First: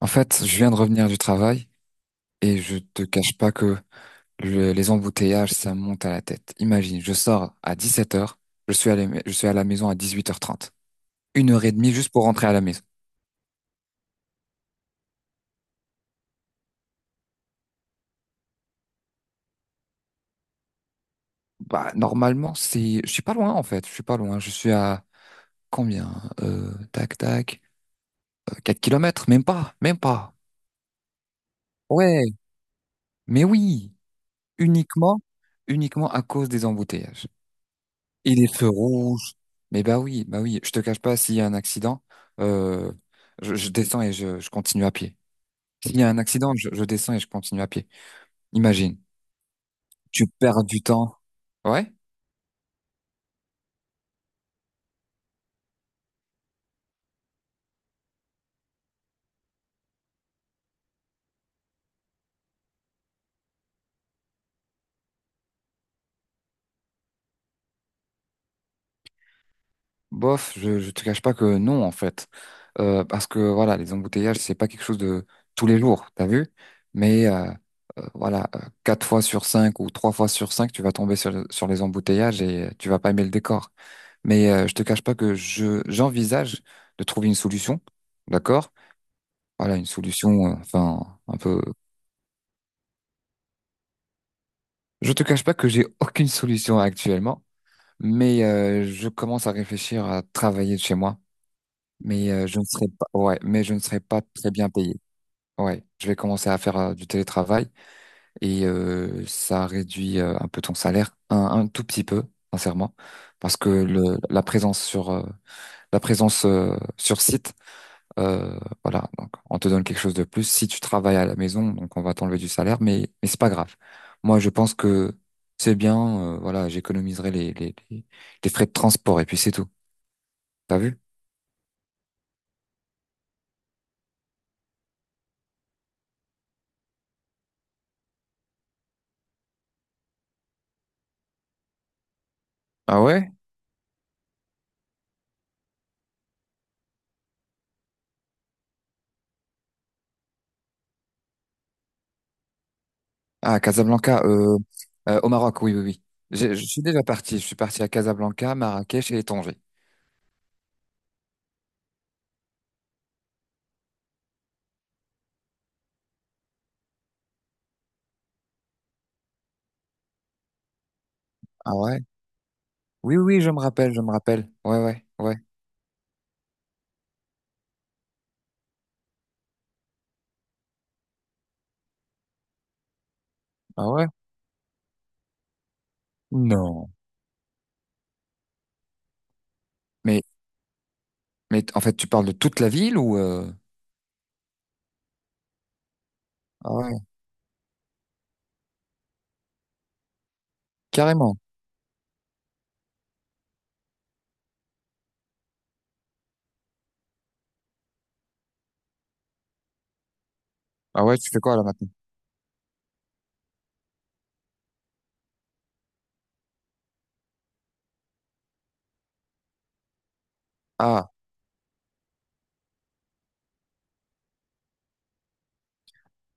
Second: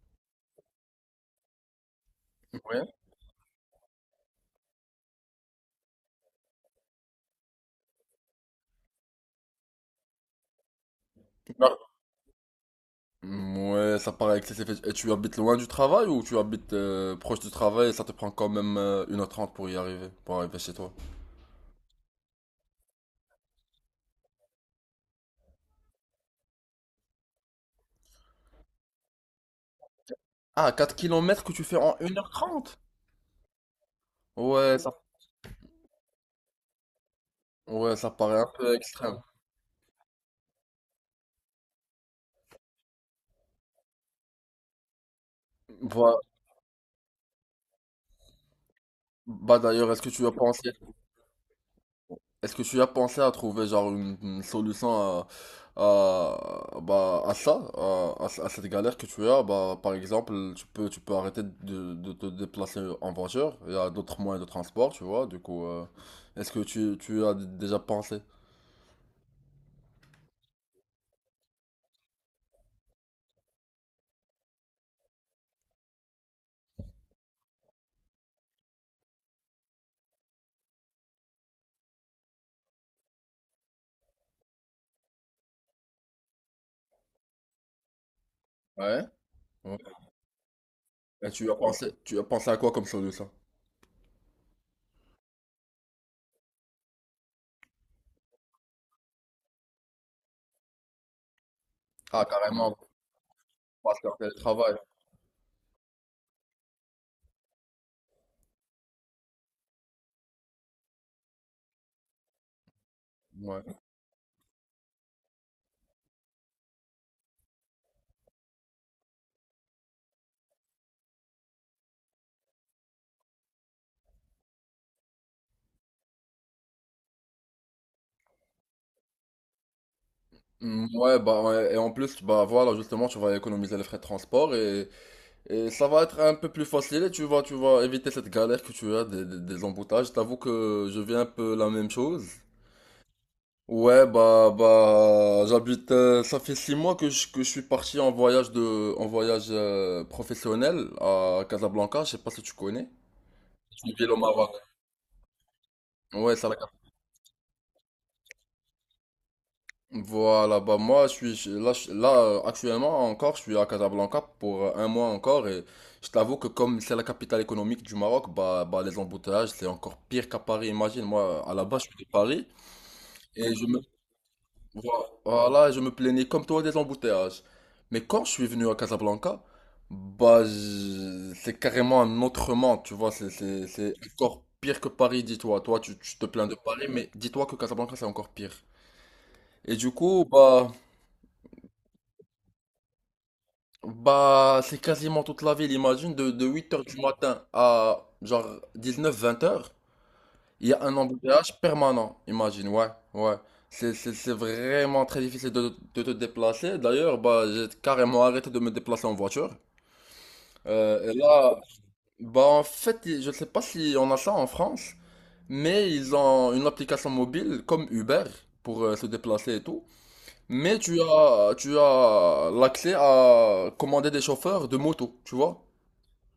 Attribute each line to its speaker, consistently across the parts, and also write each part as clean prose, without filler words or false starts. Speaker 1: En fait, je viens de revenir du travail et je
Speaker 2: Ouais.
Speaker 1: te cache pas que les embouteillages, ça me monte à la tête. Imagine, je sors à 17 heures, je suis à la maison à 18h30. Une heure et
Speaker 2: Mar-
Speaker 1: demie juste pour rentrer à la maison.
Speaker 2: Ouais, ça paraît excessif. Et tu habites loin du travail ou tu habites proche du travail et ça te prend quand même 1h30 pour y arriver, pour arriver chez toi?
Speaker 1: Bah, normalement, c'est, je suis pas loin, en fait. Je suis pas loin. Je suis à combien? Tac, tac. 4 kilomètres, même pas, même pas.
Speaker 2: Ah, 4 kilomètres que tu fais en une heure
Speaker 1: Ouais,
Speaker 2: trente.
Speaker 1: mais oui,
Speaker 2: Ouais, ça,
Speaker 1: uniquement, uniquement à cause des embouteillages.
Speaker 2: ouais, ça
Speaker 1: Et
Speaker 2: paraît
Speaker 1: les
Speaker 2: un
Speaker 1: feux
Speaker 2: peu extrême.
Speaker 1: rouges. Mais bah oui, je te cache pas, s'il y a un accident, euh, je descends et je continue à pied. S'il y a
Speaker 2: Voilà.
Speaker 1: un accident, je descends et je continue à pied. Imagine,
Speaker 2: Bah d'ailleurs,
Speaker 1: tu perds du temps. Ouais,
Speaker 2: est-ce que tu as pensé à trouver genre une solution à, à ça, à cette galère que tu as? Bah, par exemple, tu peux arrêter de te déplacer en voiture. Il y a d'autres moyens de transport, tu vois. Du coup, est-ce que tu as déjà pensé?
Speaker 1: bof, je te cache pas que non, en fait. Parce que voilà, les embouteillages, c'est pas quelque chose de tous les jours, t'as vu? Mais voilà, quatre fois sur cinq ou trois fois sur cinq, tu vas tomber sur les embouteillages et tu vas pas aimer le décor. Mais je te cache pas que je j'envisage de trouver une solution, d'accord?
Speaker 2: Ouais.
Speaker 1: Voilà,
Speaker 2: Ouais.
Speaker 1: une solution, enfin,
Speaker 2: Et
Speaker 1: un peu.
Speaker 2: tu as pensé à quoi comme solution?
Speaker 1: Je te cache pas que j'ai aucune solution actuellement, mais je commence à réfléchir à travailler de chez moi.
Speaker 2: Ah,
Speaker 1: Mais je ne
Speaker 2: carrément,
Speaker 1: serai pas, ouais, mais je ne
Speaker 2: parce
Speaker 1: serai
Speaker 2: qu'en
Speaker 1: pas très bien
Speaker 2: télétravail.
Speaker 1: payé. Ouais, je vais commencer à faire du télétravail et ça réduit un peu ton salaire, un tout petit peu, sincèrement, parce
Speaker 2: Ouais.
Speaker 1: que la présence sur site. Euh, voilà, donc on te donne quelque chose de plus. Si tu travailles à la maison, donc on va t'enlever du salaire, mais c'est pas grave. Moi, je pense que c'est bien. Voilà, j'économiserai les frais de transport et puis c'est tout. T'as
Speaker 2: Mm,
Speaker 1: vu?
Speaker 2: ouais, bah, ouais. Et en plus, bah, voilà, justement, tu vas économiser les frais de transport et ça va être un peu plus facile et tu vas éviter cette galère que tu as des emboutages. T'avoue que je vis un peu la même chose.
Speaker 1: Ah ouais?
Speaker 2: Ouais, bah, j'habite, ça fait 6 mois que je suis parti en voyage en voyage professionnel à Casablanca. Je sais pas si tu connais.
Speaker 1: Ah
Speaker 2: C'est une ville au
Speaker 1: Casablanca,
Speaker 2: Maroc.
Speaker 1: au Maroc, oui oui oui.
Speaker 2: Ouais, ça.
Speaker 1: Je suis déjà parti. Je suis parti à Casablanca, Marrakech et Tanger.
Speaker 2: Voilà, bah moi je suis là, actuellement encore, je suis à Casablanca pour un mois encore et je t'avoue que comme c'est la capitale économique du Maroc, bah, les embouteillages c'est encore pire qu'à Paris, imagine, moi à la
Speaker 1: Ah
Speaker 2: base je
Speaker 1: ouais?
Speaker 2: suis de Paris
Speaker 1: Oui oui, oui,
Speaker 2: et
Speaker 1: je me rappelle, je me rappelle. Ouais ouais ouais.
Speaker 2: je me plaignais comme toi des embouteillages. Mais quand je suis venu à Casablanca, bah c'est carrément un autre monde, tu vois, c'est c'est-
Speaker 1: Ah
Speaker 2: c'est
Speaker 1: ouais?
Speaker 2: encore pire que Paris, dis-toi. Toi tu te plains de Paris,
Speaker 1: Non.
Speaker 2: mais dis-toi que Casablanca c'est encore pire. Et du
Speaker 1: Mais
Speaker 2: coup, bah.
Speaker 1: mais en fait, tu parles de toute la ville ou.
Speaker 2: C'est quasiment toute la ville, imagine, de,
Speaker 1: Ah
Speaker 2: 8 heures
Speaker 1: ouais,
Speaker 2: du matin à genre dix neuf vingt heures, il y a un
Speaker 1: carrément.
Speaker 2: embouteillage permanent, imagine, ouais, ouais. C'est vraiment très difficile de te déplacer. D'ailleurs, bah, j'ai carrément arrêté de me déplacer en voiture.
Speaker 1: Ah
Speaker 2: Et
Speaker 1: ouais, tu fais
Speaker 2: là,
Speaker 1: quoi là maintenant?
Speaker 2: bah, en fait, je sais pas si on a ça en France, mais ils ont une application mobile comme Uber pour se déplacer et tout. Mais tu as l'accès à commander des chauffeurs de moto, tu vois?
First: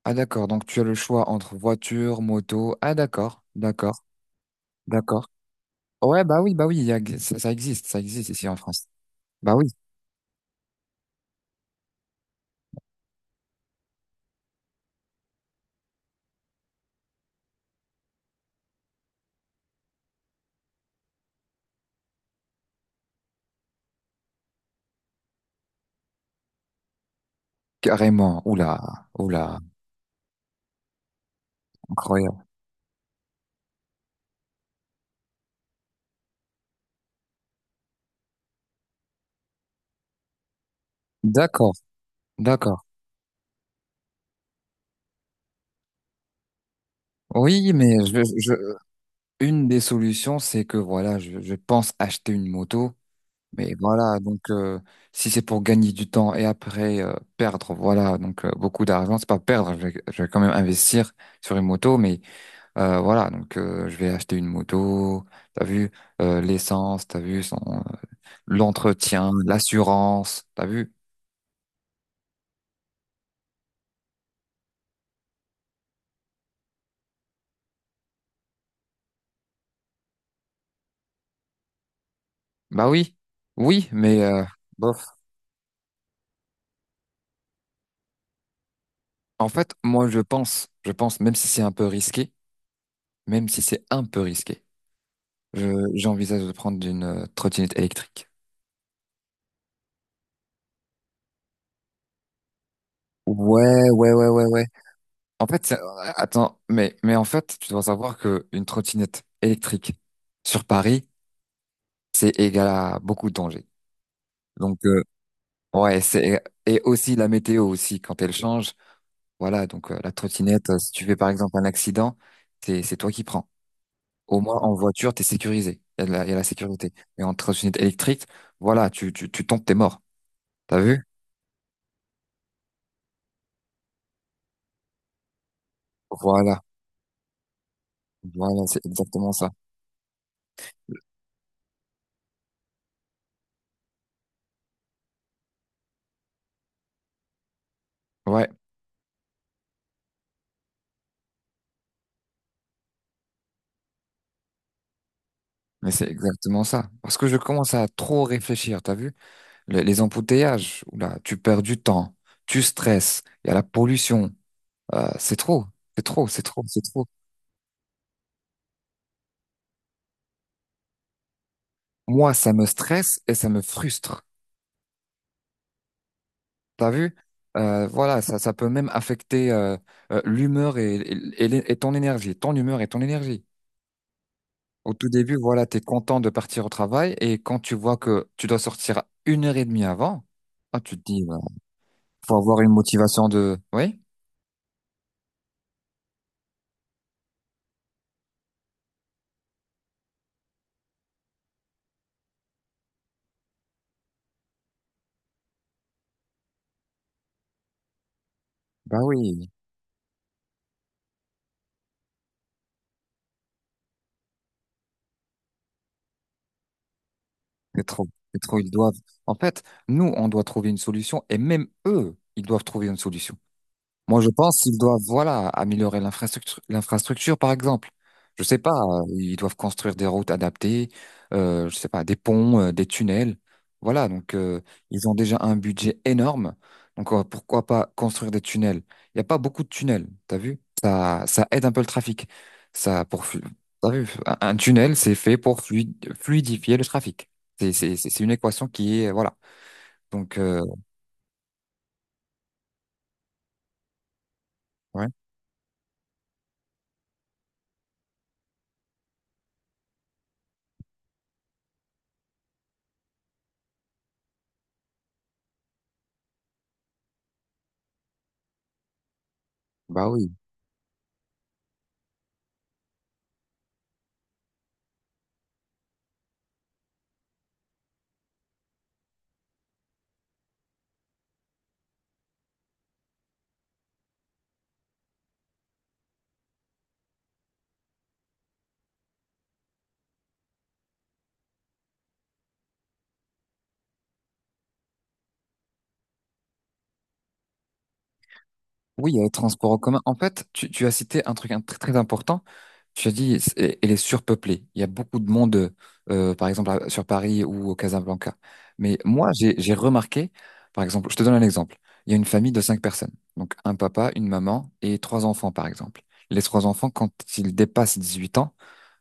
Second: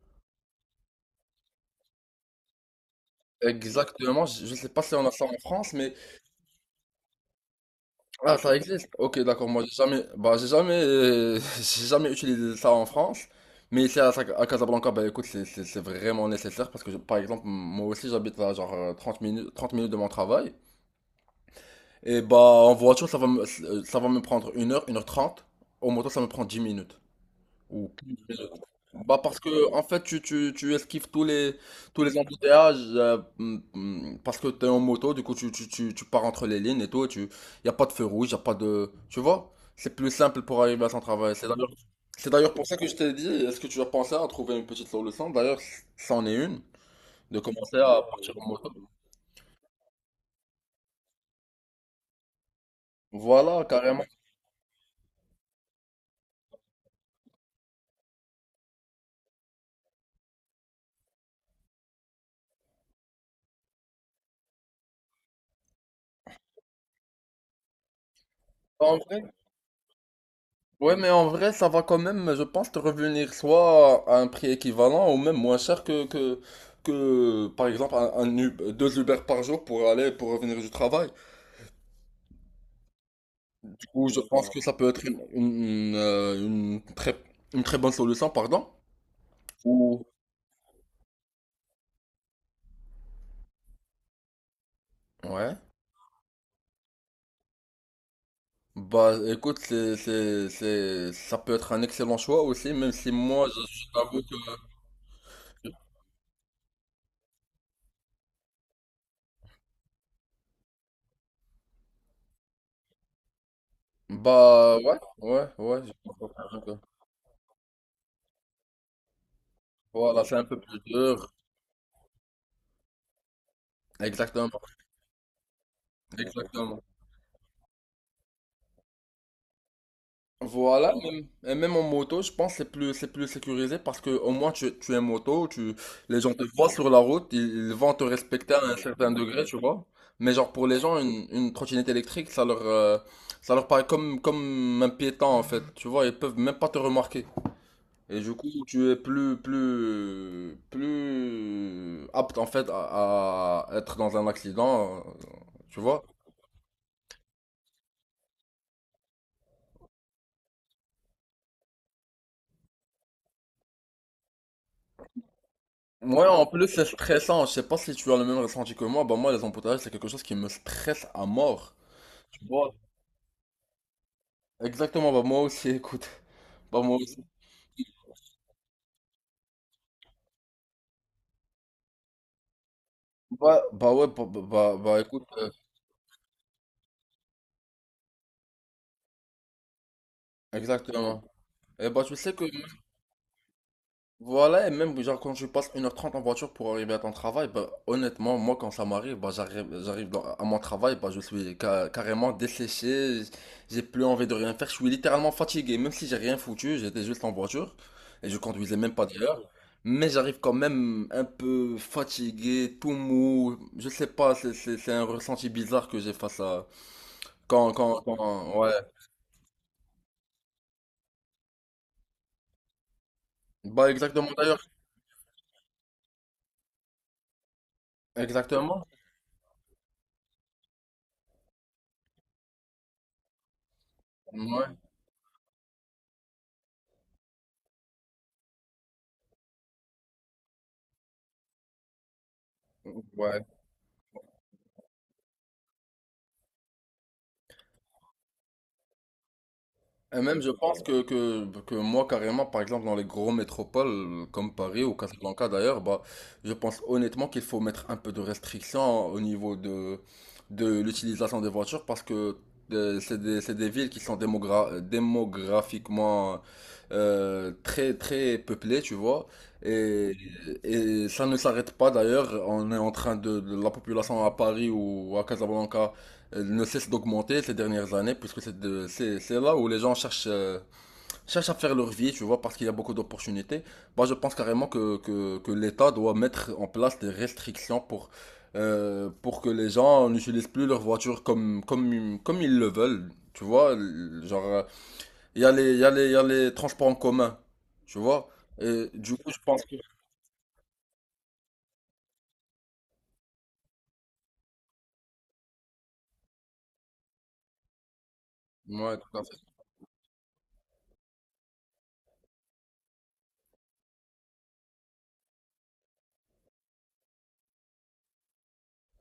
Speaker 1: Ah d'accord, donc tu as le choix entre voiture, moto. Ah d'accord, d'accord,
Speaker 2: Exactement, je sais pas si on a ça
Speaker 1: d'accord.
Speaker 2: en France, mais
Speaker 1: Ouais, bah oui, ça, ça existe
Speaker 2: ah
Speaker 1: ici en
Speaker 2: ça
Speaker 1: France.
Speaker 2: existe. OK, d'accord.
Speaker 1: Bah
Speaker 2: Moi,
Speaker 1: oui,
Speaker 2: j'ai jamais, j'ai jamais utilisé ça en France, mais ici à Casablanca, bah écoute, c'est vraiment nécessaire parce que par exemple, moi aussi j'habite à genre 30 minutes, 30 minutes de mon travail, et bah en voiture ça va me prendre une heure, 1h30. Au moto ça me prend 10 minutes. Ou-
Speaker 1: carrément. Oula,
Speaker 2: Bah parce
Speaker 1: oula,
Speaker 2: que en fait tu esquives tous les
Speaker 1: incroyable.
Speaker 2: embouteillages parce que t'es en moto du coup tu pars entre les lignes et tout et tu y a pas de feu rouge y a pas de tu vois c'est plus simple pour arriver à son travail c'est d'ailleurs
Speaker 1: D'accord,
Speaker 2: c'est d'ailleurs pour ça
Speaker 1: d'accord.
Speaker 2: que je t'ai dit est-ce que tu as pensé à trouver une petite solution d'ailleurs c'en est une de
Speaker 1: Oui,
Speaker 2: commencer à partir en moto
Speaker 1: une des solutions, c'est que voilà, je pense acheter une moto,
Speaker 2: voilà
Speaker 1: mais
Speaker 2: carrément
Speaker 1: voilà, donc si c'est pour gagner du temps et après perdre, voilà, donc beaucoup d'argent, c'est pas perdre, je vais quand même investir sur une moto, mais. Voilà, donc je vais acheter une moto, t'as vu, l'essence, t'as vu, son,
Speaker 2: en vrai
Speaker 1: l'entretien, l'assurance, t'as vu?
Speaker 2: ouais, mais en vrai, ça va quand même, je pense, te revenir soit à un prix équivalent ou même moins cher que par exemple, deux Uber par jour pour aller, pour revenir du travail.
Speaker 1: Bah oui, oui,
Speaker 2: Ou je
Speaker 1: mais
Speaker 2: pense que ça peut être
Speaker 1: bof.
Speaker 2: une très bonne solution, pardon.
Speaker 1: En fait,
Speaker 2: Ou...
Speaker 1: moi je pense, même si c'est un peu risqué, même si c'est un peu risqué,
Speaker 2: Ouais.
Speaker 1: j'envisage de prendre une trottinette électrique.
Speaker 2: Bah, écoute, ça peut être un excellent choix aussi, même si moi, je
Speaker 1: Ouais, ouais,
Speaker 2: t'avoue
Speaker 1: ouais,
Speaker 2: que...
Speaker 1: ouais, ouais. En fait, attends, mais en fait, tu dois savoir que une trottinette électrique sur Paris, c'est égal à beaucoup de dangers.
Speaker 2: Bah,
Speaker 1: Donc,
Speaker 2: ouais, ouais, ouais.
Speaker 1: ouais, c'est
Speaker 2: Que-
Speaker 1: et aussi la météo aussi quand elle change. Voilà, donc la
Speaker 2: Voilà, c'est un peu
Speaker 1: trottinette,
Speaker 2: plus
Speaker 1: si tu fais par
Speaker 2: dur.
Speaker 1: exemple un accident, c'est toi qui prends. Au
Speaker 2: Exactement.
Speaker 1: moins en voiture, t'es sécurisé. Il y a la
Speaker 2: Exactement.
Speaker 1: sécurité. Mais en trottinette électrique, voilà, tu tombes, t'es mort. T'as
Speaker 2: Voilà,
Speaker 1: vu?
Speaker 2: et même en moto, je pense que c'est plus sécurisé parce que au moins tu es moto, les gens te
Speaker 1: Voilà,
Speaker 2: voient sur la route, ils vont te respecter à
Speaker 1: voilà,
Speaker 2: un
Speaker 1: c'est
Speaker 2: certain
Speaker 1: exactement
Speaker 2: degré,
Speaker 1: ça.
Speaker 2: tu vois. Mais genre pour les gens, une trottinette électrique, ça leur paraît comme un piéton en fait, tu vois, ils peuvent même pas te remarquer. Et du coup,
Speaker 1: Ouais,
Speaker 2: tu es plus apte en fait à être dans un accident, tu
Speaker 1: mais
Speaker 2: vois.
Speaker 1: c'est exactement ça. Parce que je commence à trop réfléchir. T'as vu? Les embouteillages, là, tu perds du temps, tu stresses. Il y a la pollution. C'est trop, c'est
Speaker 2: Ouais,
Speaker 1: trop, c'est
Speaker 2: en
Speaker 1: trop,
Speaker 2: plus
Speaker 1: c'est
Speaker 2: c'est
Speaker 1: trop.
Speaker 2: stressant. Je sais pas si tu as le même ressenti que moi. Bah moi les embouteillages c'est quelque chose qui me stresse à mort.
Speaker 1: Moi, ça me stresse et ça me frustre.
Speaker 2: Exactement. Bah moi aussi. Écoute. Bah
Speaker 1: T'as
Speaker 2: moi
Speaker 1: vu?
Speaker 2: aussi.
Speaker 1: Voilà, ça peut même affecter l'humeur et ton énergie, ton humeur et ton énergie.
Speaker 2: Bah, ouais. Bah, bah, bah,
Speaker 1: Au
Speaker 2: bah,
Speaker 1: tout
Speaker 2: écoute.
Speaker 1: début, voilà, t'es content de partir au travail et quand tu vois que tu dois sortir une heure et demie avant, ah, tu te
Speaker 2: Exactement.
Speaker 1: dis, bah,
Speaker 2: Et bah tu sais
Speaker 1: faut
Speaker 2: que
Speaker 1: avoir une motivation de, oui?
Speaker 2: voilà, et même genre quand je passe 1h30 en voiture pour arriver à ton travail, bah, honnêtement, moi quand ça m'arrive, bah, j'arrive à mon travail, bah, je suis carrément desséché, j'ai plus envie de rien faire, je suis littéralement fatigué, même si j'ai rien foutu, j'étais juste en voiture et je conduisais même
Speaker 1: Bah
Speaker 2: pas d'ailleurs,
Speaker 1: oui,
Speaker 2: mais j'arrive quand même un peu fatigué, tout mou, je sais pas, c'est un ressenti bizarre que j'ai face à...
Speaker 1: c'est trop, c'est trop,
Speaker 2: Ouais.
Speaker 1: ils doivent. En fait, nous, on doit trouver une solution et même eux, ils doivent trouver une solution.
Speaker 2: Bah
Speaker 1: Moi, je
Speaker 2: exactement
Speaker 1: pense
Speaker 2: d'ailleurs,
Speaker 1: qu'ils doivent, voilà, améliorer l'infrastructure, l'infrastructure, par exemple. Je sais pas,
Speaker 2: exactement,
Speaker 1: ils doivent construire des routes adaptées, je sais pas, des ponts, des tunnels. Voilà, donc
Speaker 2: ouais,
Speaker 1: ils ont déjà un budget énorme. Donc pourquoi pas construire des tunnels? Il n'y a pas beaucoup de tunnels, t'as vu? Ça aide un peu le trafic. Ça, pour, flu-
Speaker 2: ouais.
Speaker 1: T'as vu? Un tunnel, c'est fait pour fluidifier le trafic. C'est une équation qui est, voilà.
Speaker 2: Et
Speaker 1: Donc,
Speaker 2: même, je pense que, que moi, carrément, par exemple, dans les gros métropoles comme Paris ou
Speaker 1: ouais,
Speaker 2: Casablanca d'ailleurs, bah, je pense honnêtement qu'il faut mettre un peu de restrictions au niveau de l'utilisation des voitures parce que c'est des villes qui sont démographiquement très, très peuplées, tu vois.
Speaker 1: bah
Speaker 2: Et,
Speaker 1: oui.
Speaker 2: et ça ne s'arrête pas d'ailleurs. On est en train la population à Paris ou à Casablanca elle ne cesse d'augmenter ces dernières années, puisque c'est de- c'est là où les gens cherchent à faire leur vie, tu vois, parce qu'il y a beaucoup d'opportunités. Moi, je pense carrément que l'État doit mettre en place des restrictions pour que les gens n'utilisent plus leur voiture comme ils le veulent, tu vois. Genre, il y a les, il y a les, il y a les transports en commun, tu vois. Et
Speaker 1: Oui,
Speaker 2: du
Speaker 1: il y a les
Speaker 2: coup, je pense
Speaker 1: transports
Speaker 2: que...
Speaker 1: en commun. En fait, tu as cité un truc très très important. Tu as dit, elle est surpeuplée. Il y a beaucoup de monde, par exemple, sur Paris ou au Casablanca.
Speaker 2: Ouais,
Speaker 1: Mais
Speaker 2: tout à
Speaker 1: moi,
Speaker 2: fait.
Speaker 1: j'ai remarqué, par exemple, je te donne un exemple. Il y a une famille de cinq personnes. Donc, un papa, une maman et trois enfants, par exemple. Les trois enfants, quand ils dépassent 18 ans,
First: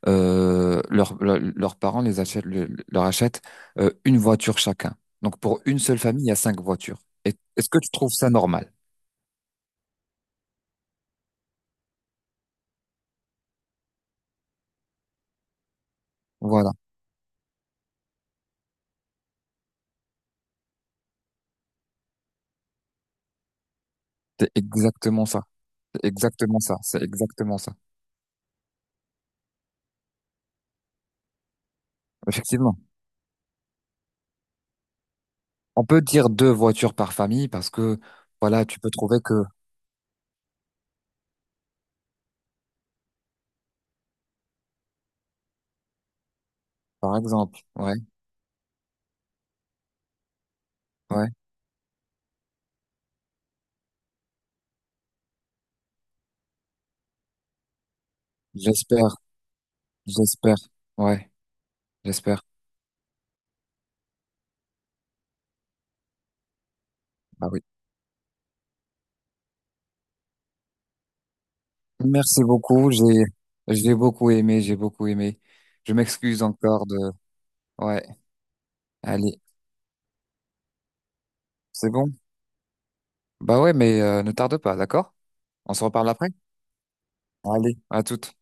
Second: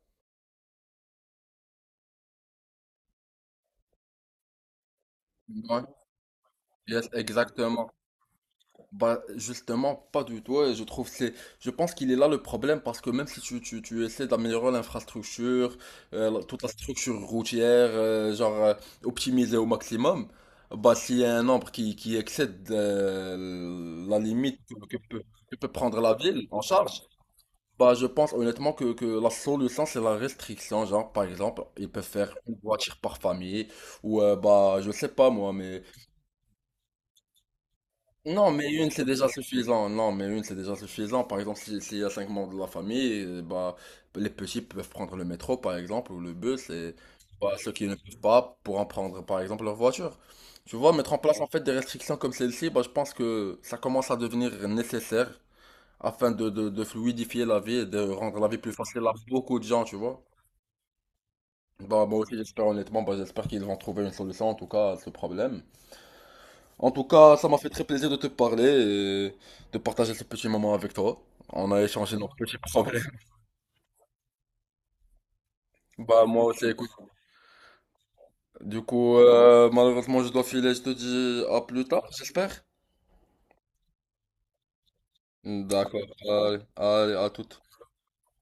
Speaker 1: leurs parents les achètent, leur achètent une voiture chacun. Donc, pour une
Speaker 2: Ouais,
Speaker 1: seule famille, il y a cinq voitures.
Speaker 2: yes,
Speaker 1: Est-ce que
Speaker 2: exactement.
Speaker 1: tu trouves ça normal?
Speaker 2: Bah, justement, pas du tout. Et je trouve je pense qu'il est là le problème parce que même si tu essaies d'améliorer l'infrastructure, toute la
Speaker 1: Voilà.
Speaker 2: structure routière, genre optimiser au maximum, bah, s'il y a un nombre qui excède la
Speaker 1: C'est
Speaker 2: limite que, que peut,
Speaker 1: exactement ça.
Speaker 2: que peut prendre
Speaker 1: C'est
Speaker 2: la ville
Speaker 1: exactement
Speaker 2: en
Speaker 1: ça.
Speaker 2: charge,
Speaker 1: C'est exactement ça.
Speaker 2: bah, je pense honnêtement que la solution c'est la restriction. Genre, par exemple, ils peuvent faire une
Speaker 1: Effectivement.
Speaker 2: voiture par famille ou, bah, je sais pas moi, mais.
Speaker 1: On peut dire deux voitures par famille parce que,
Speaker 2: Non,
Speaker 1: voilà,
Speaker 2: mais
Speaker 1: tu
Speaker 2: une,
Speaker 1: peux
Speaker 2: c'est
Speaker 1: trouver
Speaker 2: déjà
Speaker 1: que,
Speaker 2: suffisant. Non, mais une, c'est déjà suffisant. Par exemple, s'il y a cinq membres de la famille, bah, les petits peuvent prendre le métro, par exemple, ou le bus, et
Speaker 1: par
Speaker 2: bah,
Speaker 1: exemple,
Speaker 2: ceux qui
Speaker 1: ouais,
Speaker 2: ne peuvent pas pourront prendre, par exemple, leur voiture. Tu vois, mettre en
Speaker 1: ouais,
Speaker 2: place, en fait, des restrictions comme celle-ci, bah, je pense que ça commence à devenir nécessaire afin de fluidifier la vie et de rendre la vie plus facile à
Speaker 1: j'espère,
Speaker 2: beaucoup de gens, tu vois.
Speaker 1: j'espère, ouais,
Speaker 2: Bah, moi aussi,
Speaker 1: j'espère.
Speaker 2: j'espère, honnêtement, bah, j'espère qu'ils vont trouver une solution, en tout cas, à ce problème. En tout cas, ça
Speaker 1: Bah
Speaker 2: m'a
Speaker 1: oui.
Speaker 2: fait très plaisir de te parler et de partager ce petit moment avec toi. On a échangé nos
Speaker 1: Merci
Speaker 2: petits
Speaker 1: beaucoup.
Speaker 2: problèmes.
Speaker 1: J'ai beaucoup aimé, j'ai beaucoup aimé. Je
Speaker 2: Bah
Speaker 1: m'excuse
Speaker 2: moi aussi,
Speaker 1: encore
Speaker 2: écoute.
Speaker 1: de, ouais,
Speaker 2: Du coup,
Speaker 1: allez,
Speaker 2: malheureusement, je dois filer. Je te dis à plus
Speaker 1: c'est
Speaker 2: tard,
Speaker 1: bon?
Speaker 2: j'espère.
Speaker 1: Bah ouais, mais ne tarde pas, d'accord? On se
Speaker 2: D'accord.
Speaker 1: reparle après?
Speaker 2: Allez, allez, à toute.
Speaker 1: Allez, à toute.